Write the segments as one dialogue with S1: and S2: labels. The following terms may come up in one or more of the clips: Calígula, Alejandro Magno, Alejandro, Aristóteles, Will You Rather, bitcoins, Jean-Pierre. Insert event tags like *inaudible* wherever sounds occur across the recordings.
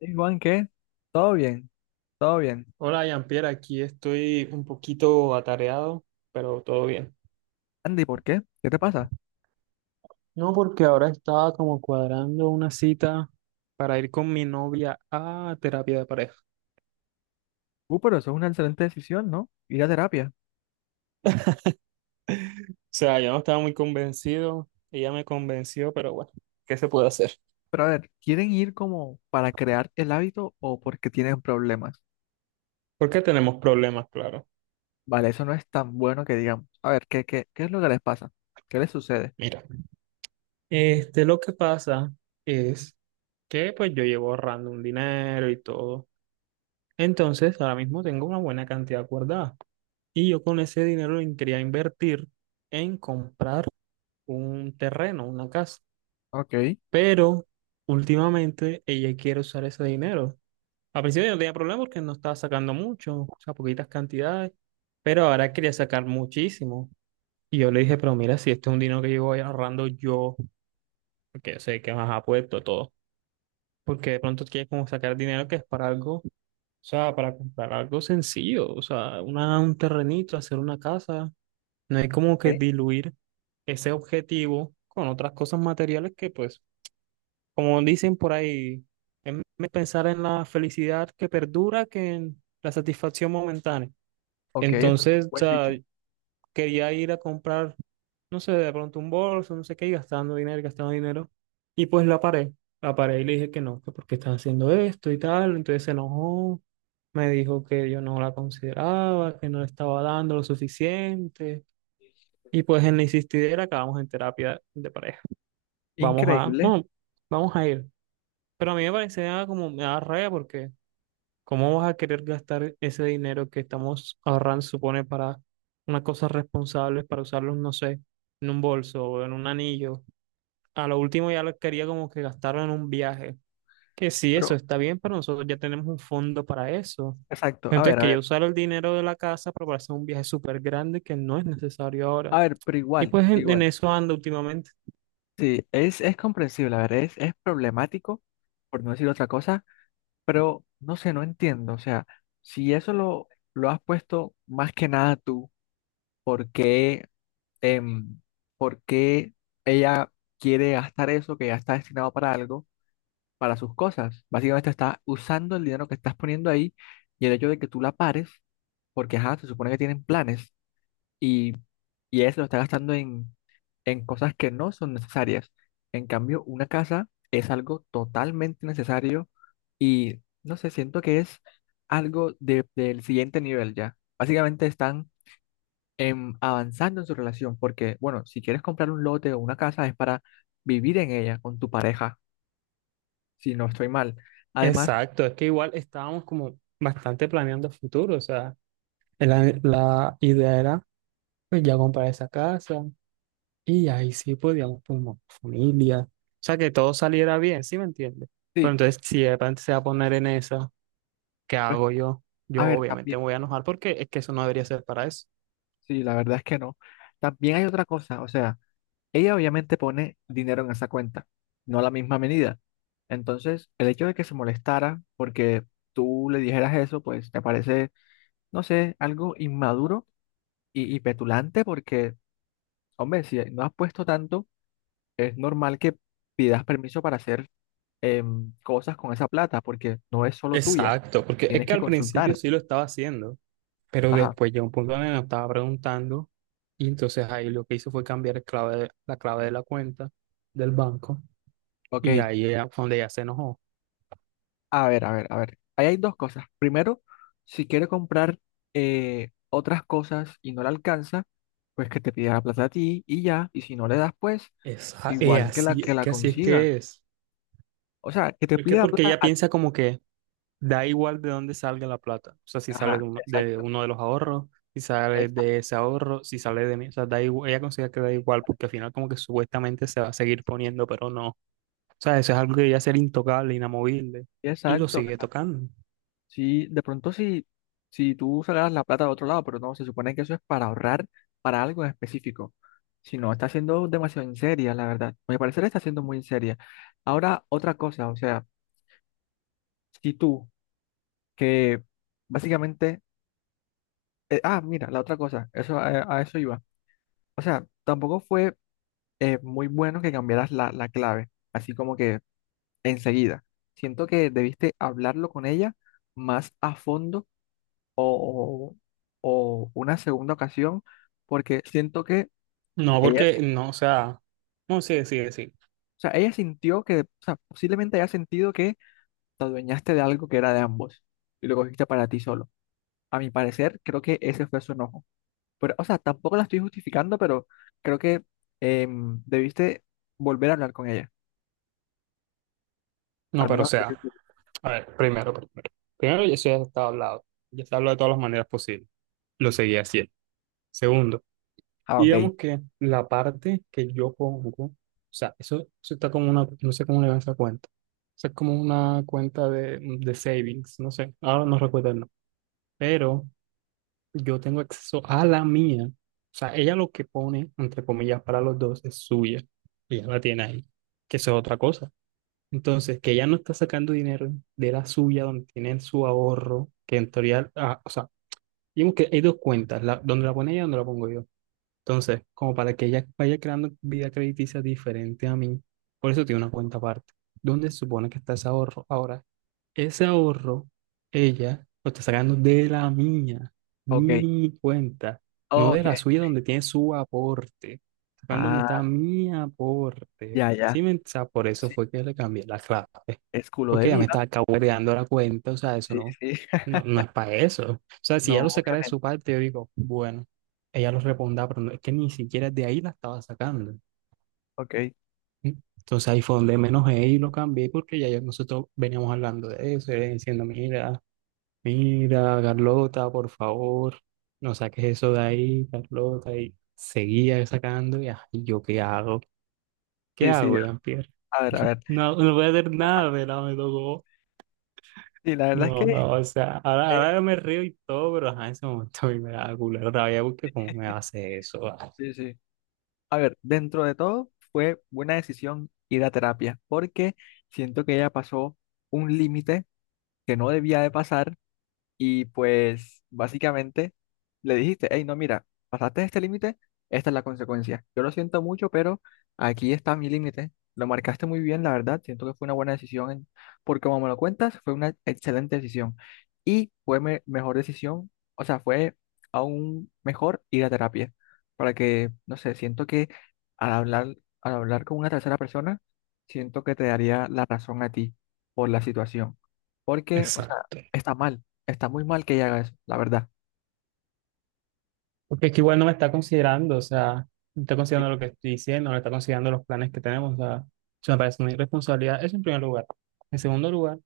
S1: Hey, Juan, ¿qué? Todo bien, todo bien.
S2: Hola, Jean-Pierre, aquí estoy un poquito atareado, pero todo bien.
S1: Andy, ¿por qué? ¿Qué te pasa?
S2: No, porque ahora estaba como cuadrando una cita para ir con mi novia a terapia de pareja. O
S1: Pero eso es una excelente decisión, ¿no? Ir a terapia.
S2: sea, yo no estaba muy convencido, ella me convenció, pero bueno, ¿qué se puede hacer?
S1: Pero a ver, ¿quieren ir como para crear el hábito o porque tienen problemas?
S2: Porque tenemos problemas, claro.
S1: Vale, eso no es tan bueno que digamos. A ver, ¿qué es lo que les pasa? ¿Qué les sucede?
S2: Mira, este, lo que pasa es que pues yo llevo ahorrando un dinero y todo. Entonces, ahora mismo tengo una buena cantidad guardada. Y yo con ese dinero lo quería invertir en comprar un terreno, una casa.
S1: Ok,
S2: Pero últimamente ella quiere usar ese dinero. Al principio yo no tenía problema porque no estaba sacando mucho, o sea, poquitas cantidades, pero ahora quería sacar muchísimo. Y yo le dije, pero mira, si este es un dinero que yo voy ahorrando yo, porque yo sé que más apuesto todo, porque de pronto quieres como sacar dinero que es para algo, o sea, para comprar algo sencillo, o sea, una, un terrenito, hacer una casa, no hay como que
S1: ok,
S2: diluir ese objetivo con otras cosas materiales que, pues, como dicen por ahí, es pensar en la felicidad que perdura que en la satisfacción momentánea.
S1: ok, eso es
S2: Entonces, o
S1: buen
S2: sea,
S1: dicho.
S2: quería ir a comprar, no sé, de pronto un bolso, no sé qué, y gastando dinero, y gastando dinero. Y pues la paré y le dije que no, que porque estás haciendo esto y tal. Entonces se enojó, me dijo que yo no la consideraba, que no le estaba dando lo suficiente. Y pues en la insistidera acabamos en terapia de pareja. Vamos a,
S1: Increíble,
S2: no, vamos a ir. Pero a mí me parecía como, me da rabia porque ¿cómo vas a querer gastar ese dinero que estamos ahorrando, supone, para unas cosas responsables, para usarlos, no sé, en un bolso o en un anillo? A lo último ya lo quería como que gastarlo en un viaje. Que sí, eso
S1: pero
S2: está bien, pero nosotros ya tenemos un fondo para eso.
S1: exacto. A
S2: Entonces
S1: ver, a
S2: quería
S1: ver,
S2: usar el dinero de la casa para hacer un viaje súper grande que no es necesario ahora.
S1: a ver, pero
S2: Y
S1: igual,
S2: pues en
S1: igual.
S2: eso ando últimamente.
S1: Sí, es comprensible, a ver, es problemático, por no decir otra cosa. Pero no sé, no entiendo. O sea, si eso lo has puesto más que nada tú, ¿por qué, em, por qué ella quiere gastar eso que ya está destinado para algo, para sus cosas? Básicamente está usando el dinero que estás poniendo ahí y el hecho de que tú la pares, porque ajá, se supone que tienen planes y, y ella se lo está gastando en cosas que no son necesarias. En cambio, una casa es algo totalmente necesario y no sé, siento que es del siguiente nivel ya. Básicamente están avanzando en su relación porque, bueno, si quieres comprar un lote o una casa es para vivir en ella con tu pareja, si no estoy mal. Además,
S2: Exacto, es que igual estábamos como bastante planeando futuro, o sea, la idea era pues ya comprar esa casa y ahí sí podíamos formar familia, o sea, que todo saliera bien, ¿sí me entiendes? Pero
S1: sí,
S2: entonces si de repente se va a poner en esa, ¿qué
S1: pero
S2: hago
S1: es-
S2: yo?
S1: a
S2: Yo
S1: ver,
S2: obviamente
S1: también,
S2: me voy a enojar porque es que eso no debería ser para eso.
S1: sí, la verdad es que no. También hay otra cosa, o sea. Ella obviamente pone dinero en esa cuenta, no a la misma medida. Entonces, el hecho de que se molestara porque tú le dijeras eso, pues me parece, no sé, algo inmaduro y petulante porque, hombre, si no has puesto tanto, es normal que pidas permiso para hacer cosas con esa plata porque no es solo tuya,
S2: Exacto, porque es
S1: tienes
S2: que
S1: que
S2: al principio
S1: consultar.
S2: sí lo estaba haciendo, pero
S1: Ajá,
S2: después llegó un punto donde me estaba preguntando y entonces ahí lo que hizo fue cambiar el clave, la clave de la cuenta del banco.
S1: ok.
S2: Y ahí ella, cuando ella se enojó,
S1: A ver, a ver, a ver. Ahí hay dos cosas. Primero, si quiere comprar otras cosas y no le alcanza, pues que te pida la plata a ti y ya, y si no le das, pues
S2: es, es
S1: igual que la
S2: así es
S1: consiga.
S2: que es.
S1: O sea, que te
S2: Es que
S1: pida la
S2: porque
S1: plata
S2: ella
S1: a ti.
S2: piensa como que da igual de dónde salga la plata. O sea, si sale
S1: Ajá,
S2: de,
S1: exacto,
S2: uno de los ahorros, si sale de
S1: exacto,
S2: ese ahorro, si sale de mí. O sea, da igual, ella considera que da igual porque al final como que supuestamente se va a seguir poniendo, pero no. O sea, eso es algo que debería ser intocable, inamovible. Y lo
S1: exacto. O sea,
S2: sigue tocando.
S1: si de pronto si, si tú sacaras la plata de otro lado, pero no, se supone que eso es para ahorrar para algo en específico. Si no, está siendo demasiado en seria, la verdad. A mi parecer está siendo muy en seria. Ahora, otra cosa, o sea, si tú, que básicamente, mira, la otra cosa, eso, a eso iba. O sea, tampoco fue muy bueno que cambiaras la clave, así como que enseguida. Siento que debiste hablarlo con ella más a fondo o, o o una segunda ocasión, porque siento que
S2: No,
S1: ella,
S2: porque
S1: o
S2: no, o sea, no, sí, sí, sí.
S1: sea, ella sintió que, o sea, posiblemente haya sentido que te adueñaste de algo que era de ambos y lo cogiste para ti solo. A mi parecer, creo que ese fue su enojo. Pero, o sea, tampoco la estoy justificando, pero creo que debiste volver a hablar con ella.
S2: No,
S1: Al
S2: pero o
S1: menos hasta que
S2: sea,
S1: tú-
S2: a ver, primero, primero. Primero, eso ya está hablado. Ya está hablado de todas las maneras posibles. Lo seguía haciendo. Segundo,
S1: Ah, ok.
S2: digamos que la parte que yo pongo, o sea, eso está como una, no sé cómo le llaman esa cuenta. Eso es como una cuenta de savings, no sé, ahora no recuerdo el nombre. Pero yo tengo acceso a la mía. O sea, ella lo que pone, entre comillas, para los dos es suya. Ella la tiene ahí, que eso es otra cosa. Entonces, que ella no está sacando dinero de la suya, donde tiene su ahorro, que en teoría, ah, o sea, digamos que hay dos cuentas, la, donde la pone ella y donde la pongo yo. Entonces, como para que ella vaya creando vida crediticia diferente a mí, por eso tiene una cuenta aparte. ¿Dónde se supone que está ese ahorro? Ahora, ese ahorro, ella lo está sacando de la mía,
S1: Ok,
S2: mi cuenta, no de
S1: ok.
S2: la suya donde tiene su aporte, sacando donde está
S1: Ah,
S2: mi aporte.
S1: ya, ya.
S2: Sí, o sea, por eso
S1: Sí,
S2: fue que le cambié la clave.
S1: es culo de
S2: Porque ya me
S1: viva.
S2: está dando la cuenta, o sea, eso
S1: Sí,
S2: no,
S1: sí. *laughs*
S2: no, no es para eso. O sea, si ella
S1: No,
S2: lo sacara de su
S1: obviamente.
S2: parte, yo digo, bueno, ella lo responda, pero no, es que ni siquiera de ahí la estaba sacando.
S1: Ok.
S2: ¿Sí? Entonces ahí fue donde menos y lo cambié porque ya nosotros veníamos hablando de eso, ella diciendo, mira, mira, Carlota, por favor, no saques eso de ahí, Carlota, y seguía sacando, y ah, ¿y yo qué
S1: Sí, sí, ya.
S2: hago, Jean-Pierre?
S1: A ver, a ver.
S2: No, no voy a hacer nada, ¿verdad? Me tocó.
S1: Sí, la verdad es
S2: No,
S1: que,
S2: no, o sea, ahora,
S1: eh,
S2: ahora yo me río y todo, pero ajá, en ese momento a mí me da culera rabia porque cómo me hace eso. Ah.
S1: sí, sí. A ver, dentro de todo, fue buena decisión ir a terapia, porque siento que ella pasó un límite que no debía de pasar. Y pues básicamente le dijiste, hey, no, mira, pasaste este límite, esta es la consecuencia. Yo lo siento mucho, pero aquí está mi límite. Lo marcaste muy bien, la verdad. Siento que fue una buena decisión, porque como me lo cuentas, fue una excelente decisión. Y fue mejor decisión, o sea, fue aún mejor ir a terapia, para que, no sé, siento que al hablar, al hablar con una tercera persona, siento que te daría la razón a ti por la situación. Porque, o sea,
S2: Exacto.
S1: está mal. Está muy mal que ella haga eso, la verdad.
S2: Porque es que igual no me está considerando, o sea, no está
S1: Sí,
S2: considerando lo que estoy diciendo, no está considerando los planes que tenemos, o sea, eso me parece una irresponsabilidad, eso en primer lugar. En segundo lugar,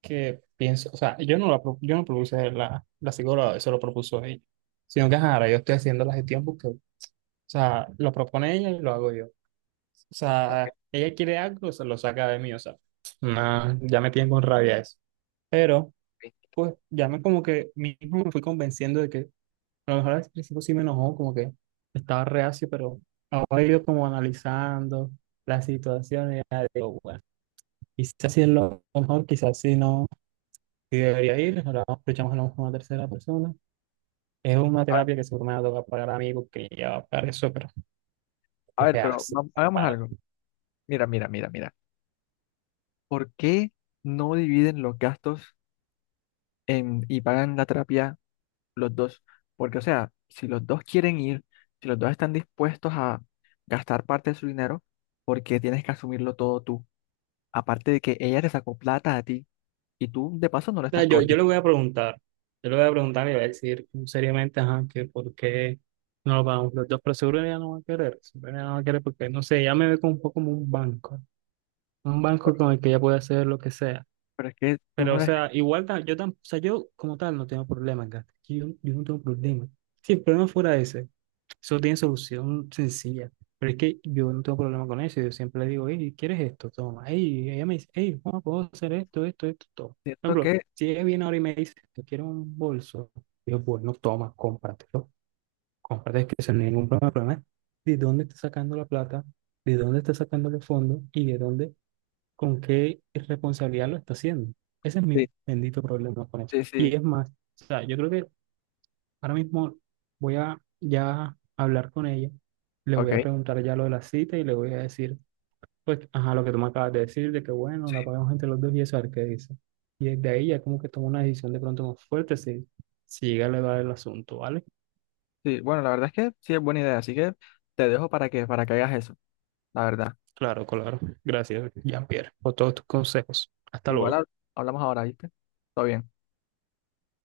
S2: que pienso, o sea, yo no, la, yo no propuse la, la psicóloga, eso lo propuso ella, sino que ajá, ahora yo estoy haciendo la gestión porque, o sea, lo propone ella y lo hago yo. O
S1: ok,
S2: sea, ella quiere algo, se lo saca de mí, o sea, no, ya me tienen con rabia eso. Pero,
S1: ok.
S2: pues, ya me como que mismo me fui convenciendo de que a lo mejor al principio sí me enojó, como que estaba reacio, pero ahora he ido como analizando la situación y ya digo, bueno, quizás sí es lo mejor, quizás sí no, sí debería ir, ahora escuchamos a lo mejor una tercera persona. Es una terapia que seguro me va a tocar pagar a mí porque ya va a pagar eso, pero
S1: A ver,
S2: qué hace
S1: hagamos algo. Mira, mira, mira, mira. ¿Por qué no dividen los gastos y pagan la terapia los dos? Porque, o sea, si los dos quieren ir, si los dos están dispuestos a gastar parte de su dinero, ¿por qué tienes que asumirlo todo tú? Aparte de que ella te sacó plata a ti y tú de paso no le
S2: sea,
S1: estás
S2: yo le
S1: cobrando.
S2: voy a preguntar, yo le voy a preguntar y le voy a decir seriamente, ajá, que por qué no lo pagamos los dos, pero seguro ella no va a querer, seguro ella no va a querer porque, no sé, ella me ve como un poco como un banco con el que ella puede hacer lo que sea.
S1: Pero es que tú
S2: Pero,
S1: no
S2: o
S1: eres,
S2: sea, igual yo, o sea, yo como tal no tengo problemas, Gata, yo no tengo problemas si el problema fuera ese. Eso tiene solución sencilla. Pero es que yo no tengo problema con eso. Yo siempre le digo, hey, ¿quieres esto? Toma. Hey, ella me dice, hey, ¿cómo puedo hacer esto, esto, esto, todo? Por
S1: siento
S2: ejemplo,
S1: que...
S2: si ella viene ahora y me dice, yo quiero un bolso, yo, bueno, toma, cómpratelo. Cómprate, es que eso no es ningún problema. El problema es ¿de dónde está sacando la plata? ¿De dónde está sacando los fondos? ¿Y de dónde, con qué responsabilidad lo está haciendo? Ese es
S1: Sí,
S2: mi bendito problema con eso.
S1: sí,
S2: Y
S1: sí.
S2: es más, o sea, yo creo que ahora mismo voy a ya hablar con ella, le voy
S1: Ok.
S2: a preguntar ya lo de la cita y le voy a decir, pues, ajá, lo que tú me acabas de decir, de que bueno, la pagamos entre los dos y eso, a ver qué dice. Y desde ahí ya como que tomo una decisión de pronto más fuerte si, si llega a elevar el asunto, ¿vale?
S1: Sí, bueno, la verdad es que sí es buena idea, así que te dejo para que hagas eso. La verdad.
S2: Claro, claro. Gracias, Jean-Pierre, por todos tus consejos. Hasta
S1: Igual
S2: luego.
S1: hablamos ahora, ¿viste? Todo bien.